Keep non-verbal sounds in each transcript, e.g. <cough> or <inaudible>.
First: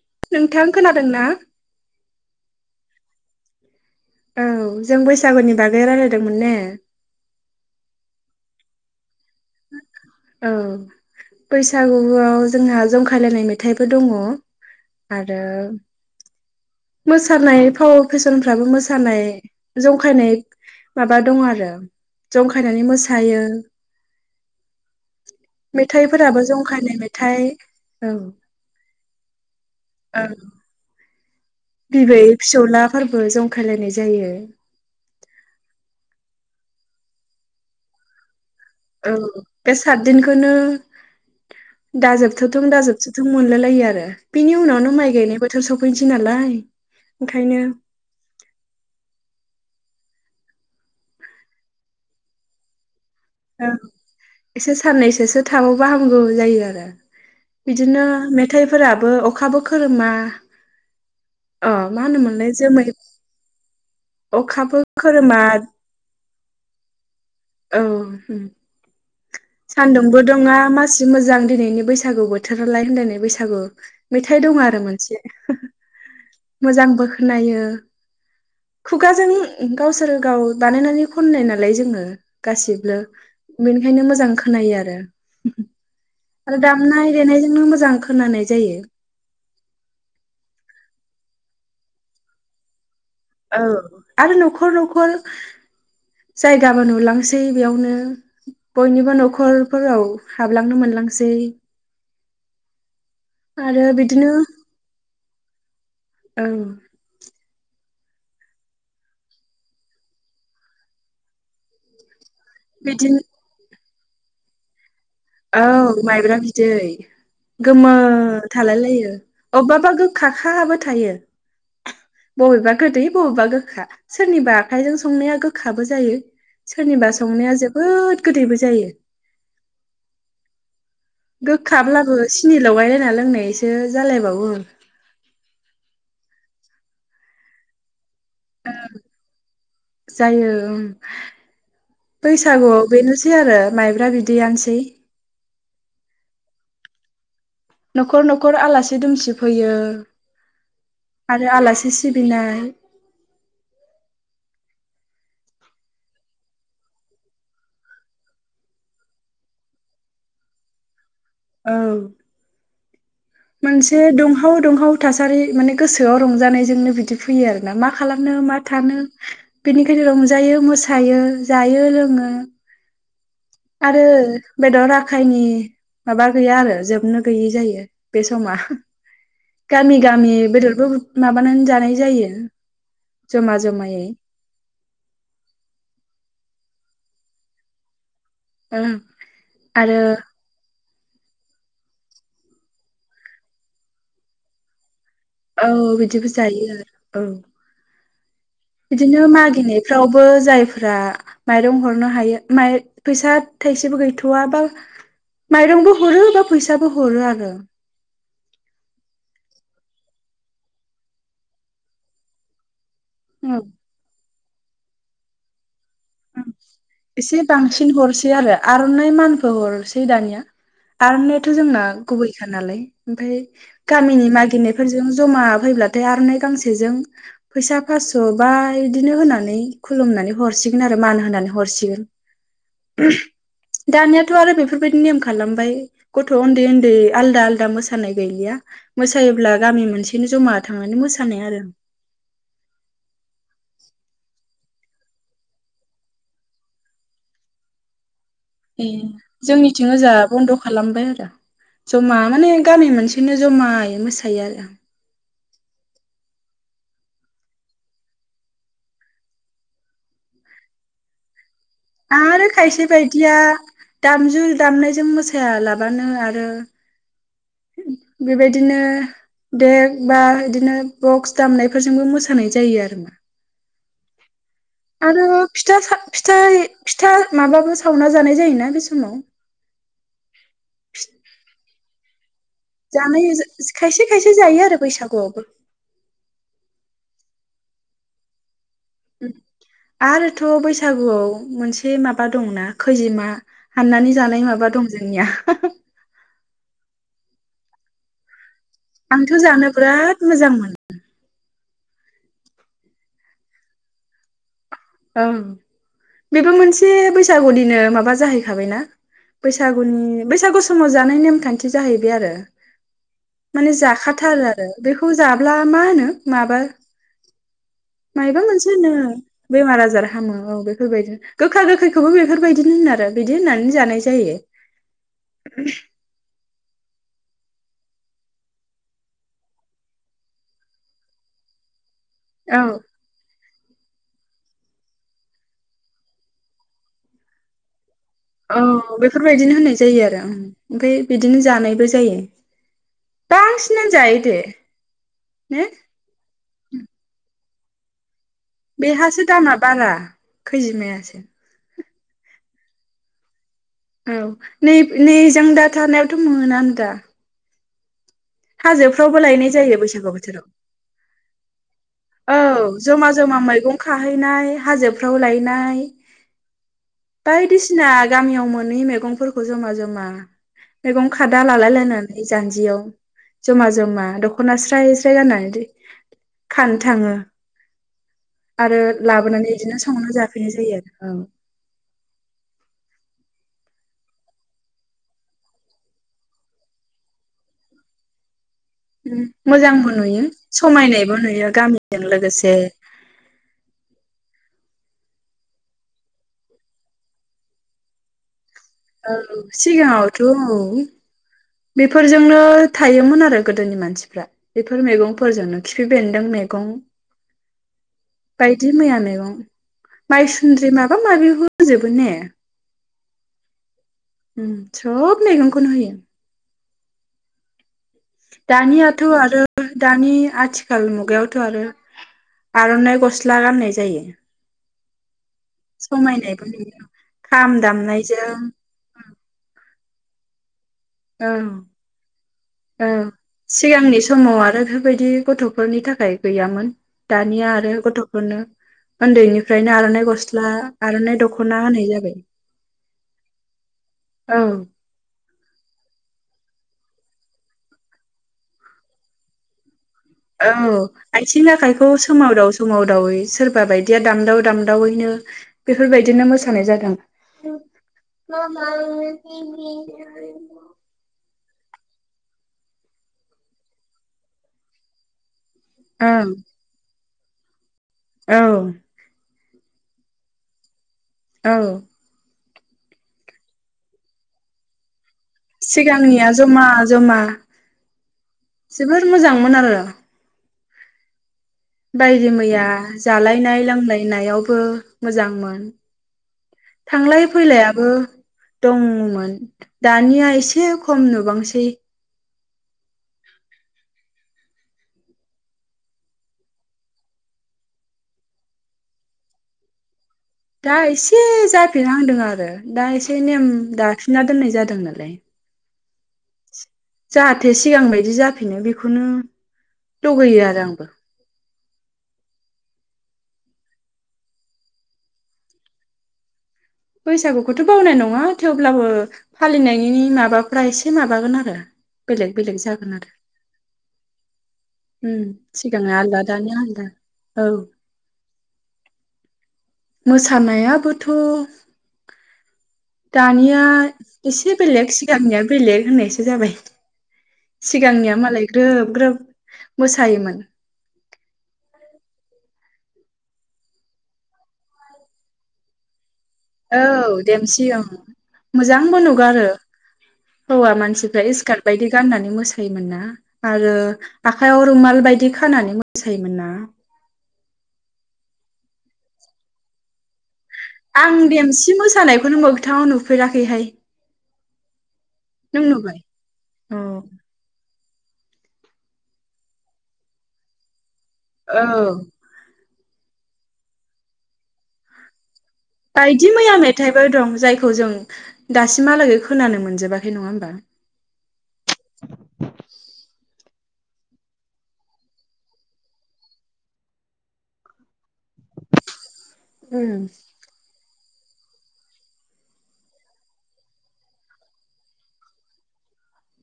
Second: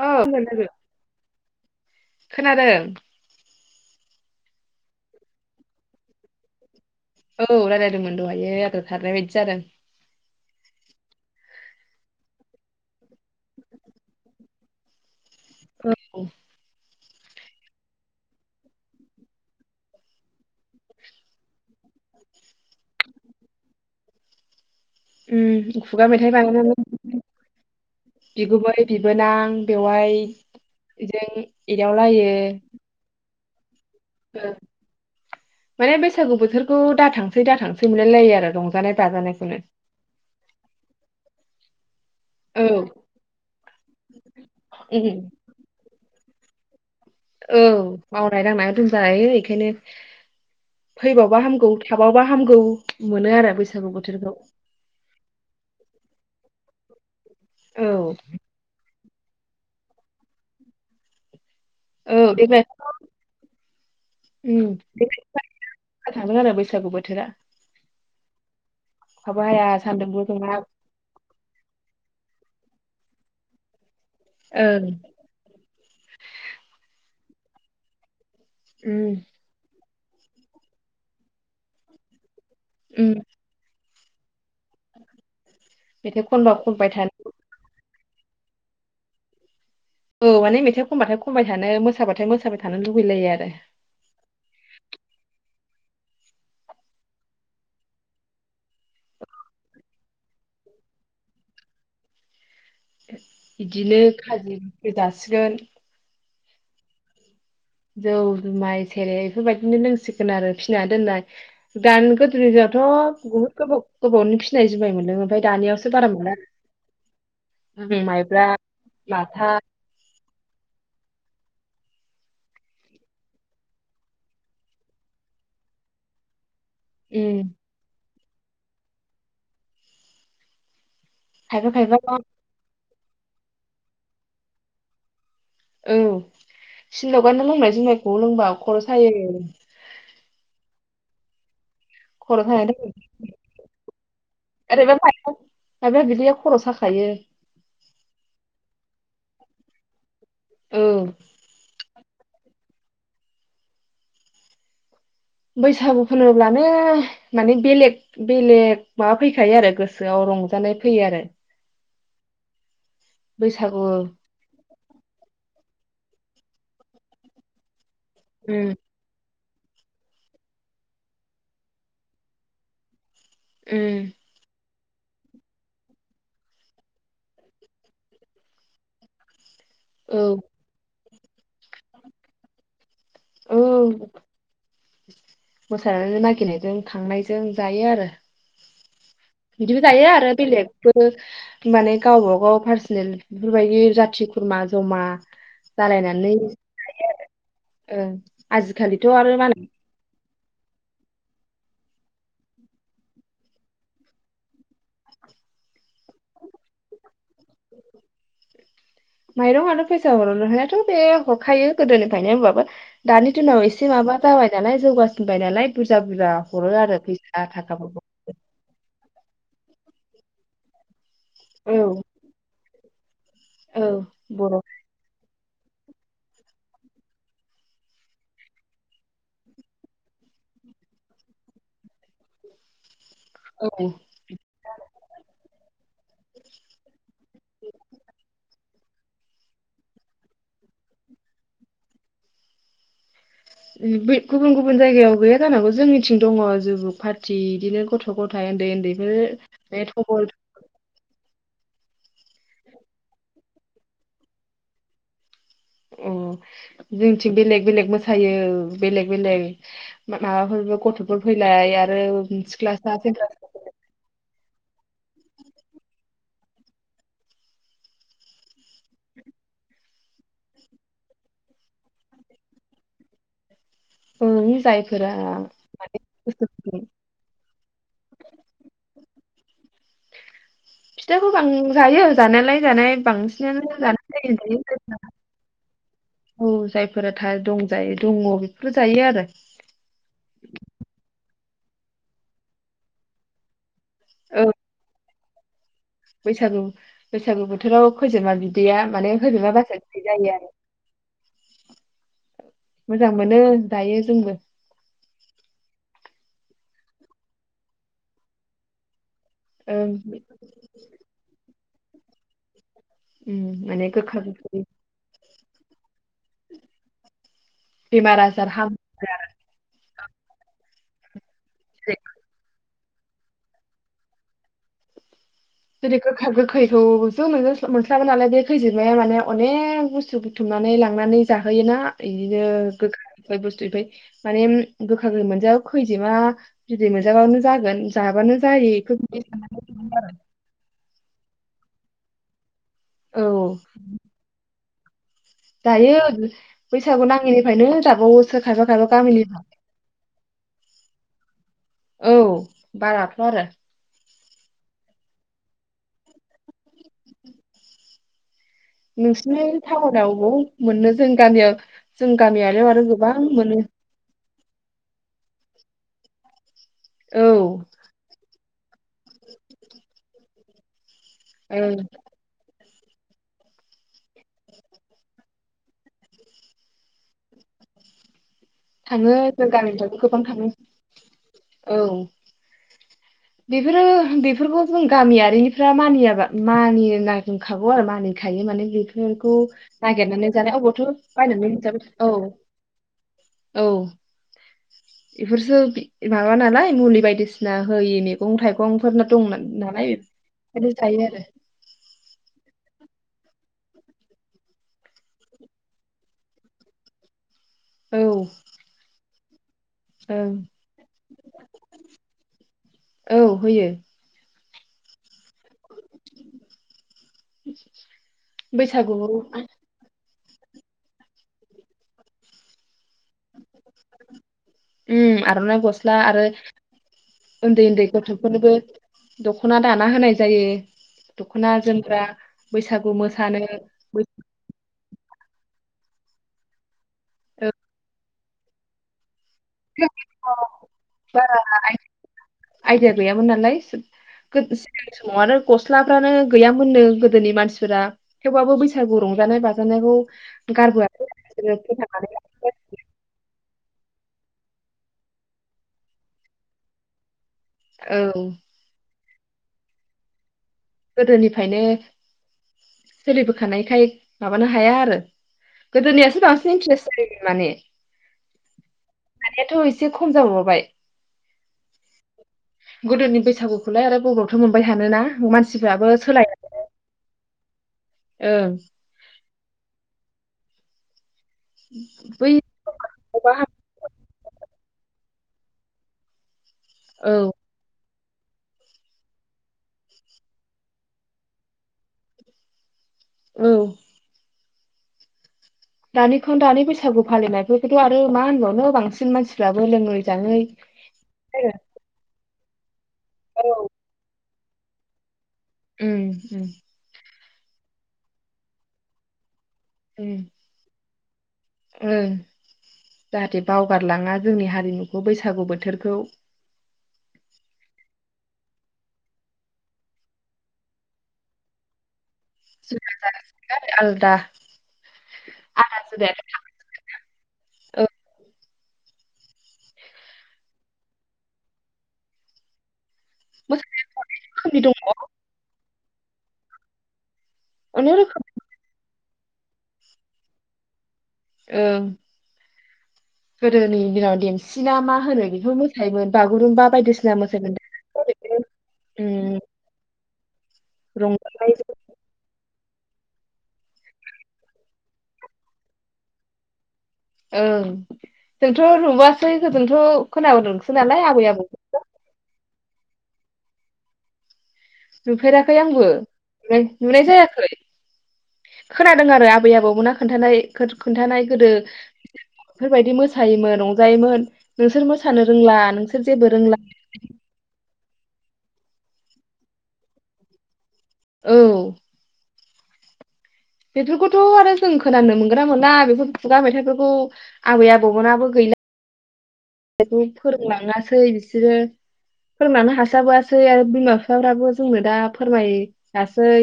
औ खोनादों नोंथां ना? खोनादों। औ जों बैसागुनि बागै राय्लायदोंमोन ने। औ रायजलायदोंमोन द'हायो आद्रा खारनाय बायदि जादों। औ बैसागुआव जोंहा जं। फालिनाय मेथाइबो दङ। आरो। औ मोसानाय फाव फेसनफ्राबो मोसानाय जंखायनाय माबा दं आरो जंखायनानै मोसायो। उम खुगा मेथाइ मेथाइफोराबो जंखायनाय बानायनानै मेथाइ औ बिगुमै बिबोनां बेवाय औ जों बिबै फिसौला फोरबो जं खायलायनाय जायो ओं माने बैसागु बोथोर खौ दाथांसै दा थांसै मोनलायलायो आरो रं औ बे सातदिनखौनो दाजोबथ'थों औ दाजोबथ'थों मोनलाय लायो आरो बिनि उनावनो उम माइ गायनाय बोथोर सफैनोसै नालाय औ ओंखायनो मावनाय दांनाया दुम जायो एखायनो फैबावबा हामगौ थाबावबा हामगौ मोनो आरो औ बैसागु बोथोरखौ एसे साननैसोसो थाबावबा हामगौ जायो आरो औ बिदिनो मेथाइफोरा ओ अखाबो खोरोमा अ मा औ होनोमोनलाय देग्लाय जोमै अखाबो खोरोमा थादों आरो बैसागु बोथोरा औ उम सान्दुंबो दुङा मासि मोजां दिनैनि बैसागु बोथोर लाय होनलायनाय बैसागु मेथाइ दं आरो ओं मोनसे ओहोहो मोजांबो खोनायो उम खुगाजों उ गावसोर गाव बानायनानै खननाय नालाय जोंङो गासिबो उम <unintelligible> ओंखायनो मोजां खोनायो आरो मेथाइ खनबा आरो खनबाय दामनाय थानो देनायजोंनो मोजां खोनानाय जायो औ माने मेथाइ खनबाथाय खनबाय थानो मोसाबाथाय मोसाबाय थानो लु औ आरो न'खर न'खर जायगाबो नुलांसै बेयावनो बयनिबो न'खरफोराव हाबलांनो मोनलांसै बिदिनो खाजि बो जासिगोन औ जौ जुमाय सेरेब बेफोरबायदिनो लोंसिगोन आरो फिसिना दोननाय दानि गो <unintelligible> जाथ' बिदिनो बहुत गोबाव गोबावनि फिसिनाय जुमाय मोन औ माइब्रा बिदै गोमो आरो। उम माइब्रा थालाय लायो माथा अबबा बा गोग्खा खाबो थायो। बबेबा गोदै बबेबा गोखा सोरनिबा आखाइजों संनाया गोखाबो जायो। सोरनिबा उम संनाया जोबोद गोदैबो जायो। खायफा खायफा गोखाब्लाबो सिनि लगायलाय ना लोंनायसो जालायबावो। औ सिनि लगायना लोंनाय जुमाय खौ लोंबा खर' सायोनो। जायो बैसागुआव बेनोसै आरो माइब्रा बिदैयानोसै। खायो। न'खर न'खर आलासि दुमसि फैयो। औ आरो आलासि सिबिनाय बैसागु फोर्मोब्लानो माने बेलेग बेलेग माबा फैखायो आरो गोसोआव रंजानाय फैयो आरो। औ बैसागु मोनसे दुंहाव दुंहाव थासारि माने गोसोआव रंजानायजोंनो बिदि फैयो आरोना मा खालामनो मा उम थानो। बेनिखायनो रंजायो मोसायो जायो लोङो। उम आरो बेदर आखाइनि माबा गैया आरो जोबनो गैयि जायो बे समा। गामि औ गामि बेदरफोर बानान जानाय जायो जमा औ जमायै। मोसानानै नागिरनायजों खांनायजों जायो आरो। ओं बिदिबो जायो आरो बेलेगबो बि माने गावबागाव पार्सनेल बेफोरबायदि जाथि खुरमा जमा औ बिदिबो जालायनानै जायो आरो औ ओं आजिखालिथ' बिदिनो आरो मा होनो मागिनायफ्रावबो जायफ्रा माइरं हरनो हायो माय फैसा थाइसेबो गैथ'व बा माइरंबो हरो बा फैसाबो हरो आरो। माइरं आरो फैसा हर हानायाथ' बे हरखायो गोदोनिफ्रायनो होनबाबो दानि औ दिनाव एसे माबा जाबाय नालाय जौगासिनबाय नालाय। बुरजा बुरजा हरो आरो एसे फैसा बांसिन थाखाफोरखौ हरसै आरो आर'नाइ मान फहलसै दानिया। आर'नायाथ' औ जोंना गुबैखा नालाय। ओमफ्राय औ गामिनि बर' औ मागिरनायफोरजों जमा फैब्लाथाय आर'नाय गांसेजों फैसा फास्स' बा इदिनो होनानै खुलुमनानै हरसिग आरो मान होनानै हरसिगोन। <unintelligible> दानियाथ' आरो बेफोरबायदि नेम खालामबाय गथ' उन्दै उन्दै आलदा आलदा मोसानाय गैलिया। मोसायोब्ला गामि मोनसेनो जमा थांनानै मोसानाय आरो। उम बै गुबुन गुबुन जायगायाव गैया जानांगौ जोंनिथिं दङ जुगु पार्टि इदिनो गथ' गथाय उन्दै ए उन्दैफोर बे जोंनिथिं ओजा थबल बन्द' खालामबाय आरो। जमा माने गामि मोनसेनो जमायै मोसायो आरो। अ जोंथिं बेलेग बेलेग मोसायो बेलेग बेलेग माबाफोरबो गथ'फोर फै आरो खायसे बायदिया दामजु दामनायजों मोसायालाबानो आरो बेबायदिनो देक बा इदिनो बक्स दामनायफोरजोंबो मोसानाय जायो आरोमा। ओं जायफोरा आरो फिथा सा फिथाइ फिथा माबाबो सावना जानाय जायोना बे समाव। फिथाखौ बां जायो जानायालाय। जानाय खायसे खायसे जायो आरो बैसागुआवबो। औ जायफोरा था दंजायो दङ। बेफोर जायो आरो आरोथ' बैसागुआव मोनसे माबा दंना खैजिमा। हाननानै औ जानाय माबा दं जोंनिया <unintelligible> बैसागु बैसागु बोथोराव खैजोमा बि आंथ' जानो बिराद मोजां मोनो। मोजां मोनो जायो जोंबो। ओं बेबो मोनसे बैसागुनिनो माबा जाहैखाबायना? ओं बैसागुनि बैसागु समाव जानाय नेमखान्थि दि जाहैबाय आरो। उम माने गोखा जाखाथारो गोखै आरो बेखौ जा ब्ला मा होनो? माबा बेमार मायबा आजार हामो मोनसेनो। बेमार आजार हामो औ। बैफोरबायदिनो। गोखा गोखैखौबो बेफोरबायदिनो होनो दा बिदि होननानै जानाय जायो। जेरै- गोखा गोखै औ जोमै जास्ला मोनस्लाबा नालाय बे खैजोमाया माने अनेक बुस्थु बुथुमनानै लांनानै जाहोयोना औ बिदिनो <unintelligible> बुस <unintelligible> माने गोखा गोखै मोनजाया खैजोमा बिदै मोनजाबानो जागोन जाबानो औ जायो इखौ बेफोरबायदिनो होननाय जायो आरो ओम <unintelligible> बिदिनो जानायबो जायो। औ गासिबनानो जायो दे। ने दायो बैसागु नाङै फ्रायनो जाबावोस बेहासो दामा बारा खैजोमायासो औ बाराथ' आरो औ नै नैजों दा थानायावथ' मोनानो दा हाजोफ्रावबो नोंसिनि लायनाय जायो बैसागु टाउनाव अबाव बोथोराव मोननो जों गामियाव जों औ गामियारियाव आरो जमा गोबां जमा मोनो मैगं खाहैनाय हाजोफ्राव लायनाय औ बायदिसिना गामियाव मोन नैनो मैगंफोरखौ जमा जमा मैगं खादा ओं लालायलायनानै जान्जियाव जमा जमा दख'ना स्राय स्राय गाननानै खानो थाङो आरो थाङो जों लाबोनानै इदिनो गामिनिफ्रायबो संनानै गोबां थाङो जाफैनाय जायो औ फोरो बेफोरखौ जों गामियारिनिफ्रा मानियाबा मानिनांखागौ आरो मानिखायो माने ओम बेफोरखौ मोजांबो नुयो नागिरनानै जानाय अबावथ' समायनायबो नुयो बायनानै जाबाय गामिजों औ लोगोसे औ इफोरसो माबा नालाय मुलि बायदिसिना होयि मैगं थाइगं औ सिगाङावथ' औ जायो आरो बेफोरजोंनो थायोमोन आरो गोदोनि मानसिफ्रा बेफोर मैगंफोरजोंनो खिफि बेन्दों मेगं औ बायदि मैया मेगं <unintelligible> ओं माइसुन्द्रि माबा माबि होजोबो ने औ होयो ओ सब मैगंखौनो होयो <inaudible> बैसागु दानियाथ' आरो दानि आथिखाल मुगायावथ' आरो आर'नाइ गस्ला गाननायजों जायो। उम आरनाय गस्ला आरो समायनायबो नुयो खाम उन्दै उन्दै दामनायजों गथ'फोरनोबो दखना दाना होनाय जायो। औ दख'ना जोमग्रा औ बैसागु मोसानो सिगांनि समाव आरो बिफोरबायदि गथ'फोरनि थाखाय गैयामोन। दानिया आरो गथ' मोनो उन्दैनि बारा होनाय जाबाय आइदिया गैयामोन नालाय औ गो गो सिगां समाव आरो गस्लाफ्रानो गैयामोननो गोदोनि मानसिफोरा थेवबाबो बैसागु रंजानाय बाजानायखौ औ गारबोआखै आथिं बिसोरो आखाइखौ फोथांनानै सोमावदाव लाखिबाय। सोमावदावै सोरबा सोरबा बायदिया दामदाव दामदावैनो बेफोरबायदिनो मोसानाय जादों। औ <unintelligible> <unintelligible> गोदोनिफ्रायनो सोलिबोखानायखाय माबानो हाया आरो गोदोनि आसो ओं बांसिन <unintelligible> माने औ दानिआथ' एसे खम जाबावबाय। औ। गोदोनि बैसागुखौलाय आरो बबावयावथ' मोनबाय थानोना सिगांनिया जमा जमा ओं जोबोर मोजांमोन आरो बायदि बै मैया माबा जालायनाय लोंलायनायावबो मोजांमोन। थांलाय औ फैलायाबो दंमोन दानिया एसे खम नुबांसै। औ। दानिखौ दानि बैसागु फालिनायफोरखौथ' आरो मा होनबावनो बांसिन मानसिफ्राबो लोङो दा एसे जाफिनहांदों आरो। दाइसेन औ फोननाय जादों नालाय। उम उम जाहाथे सिगां बायदि जाफिनो बेखौनो लुगैयो आरो आंबो ओ जाहाथे बावगारलाङा जोंनि हारिमुखौ बैसागु बोथोरखौ बैसागुखौथ' बावनाय नङा थेवब्लाबो फालिनायनि माबाफ्रा एसे माबागोन आरो बेलेग बेलेग जुदाया जागोन आरो आरो आलदा उम आदा सिगांना आलदा जुदायाथ' दानिया आलदा औ मोसानायाबोथ' दानिया मोसानाय एसे रोखोमनि दङ बेलेग सिगांनिया बेलेग होननायसो जाबाय अनेक सिगांनिया रोखोम मालाय ग्रोब ग्रोब मोसायोमोन ओं गोदोनि दिनाव देमसिना मा होनो बेखौ मोसायोमोन बागुरुम्बा बायदिसिना औ मोसायोमोन देमसि ओं मोजांबो ओम नुगारो हौवा मानसिफ्रा रंजानाय स्कार्ट बायदि गाननानै मोसा मोसायोमोन ना आरो आखाइयाव रुमाल बायदि खानानै मोसायोमोन ना ओं जोंथ' नुबोयासै होजोंथ' खोनाबोदों आं देमसि मोसानायखौनो मोगथांआव नुबो फोराखैहाय नुफेराखै आंबो फ्राय औ नुनाय जायाखै खोनादों आरो आबै आबौमोनना खोन्थानाय खोथा खोन्थानाय गोदो <inaudible> बायदि मोसायोमोन रजायोमोन नोंसोर मोसानो रोंला नोंसोर जेबो बायदि मैया रोंला मेथाइफोर दं जायखौ जों दासिमहालागै खोनानो मोनजोबाखै नङा होमबा औ <unintelligible> बेफोरखौथ' आरो जों खोनानो मोनगोना मोनला बेफोर खुगा मेथाइफोरखौ आबै आबौमोनाबो गैला उम <inaudible> फोरोंलाङा थै बिसोरो फोरोंलांनो हास्लाबासै आरो बिमा बिफाफ्राबो जोंनो दा फोरमायासै।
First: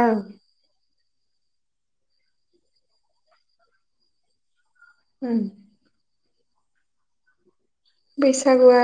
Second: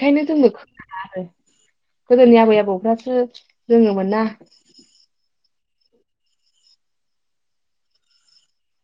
औ जोंनो आरो गोदोनि आबै आबौफ्रासो रोङोमोनना उम बैसागुआ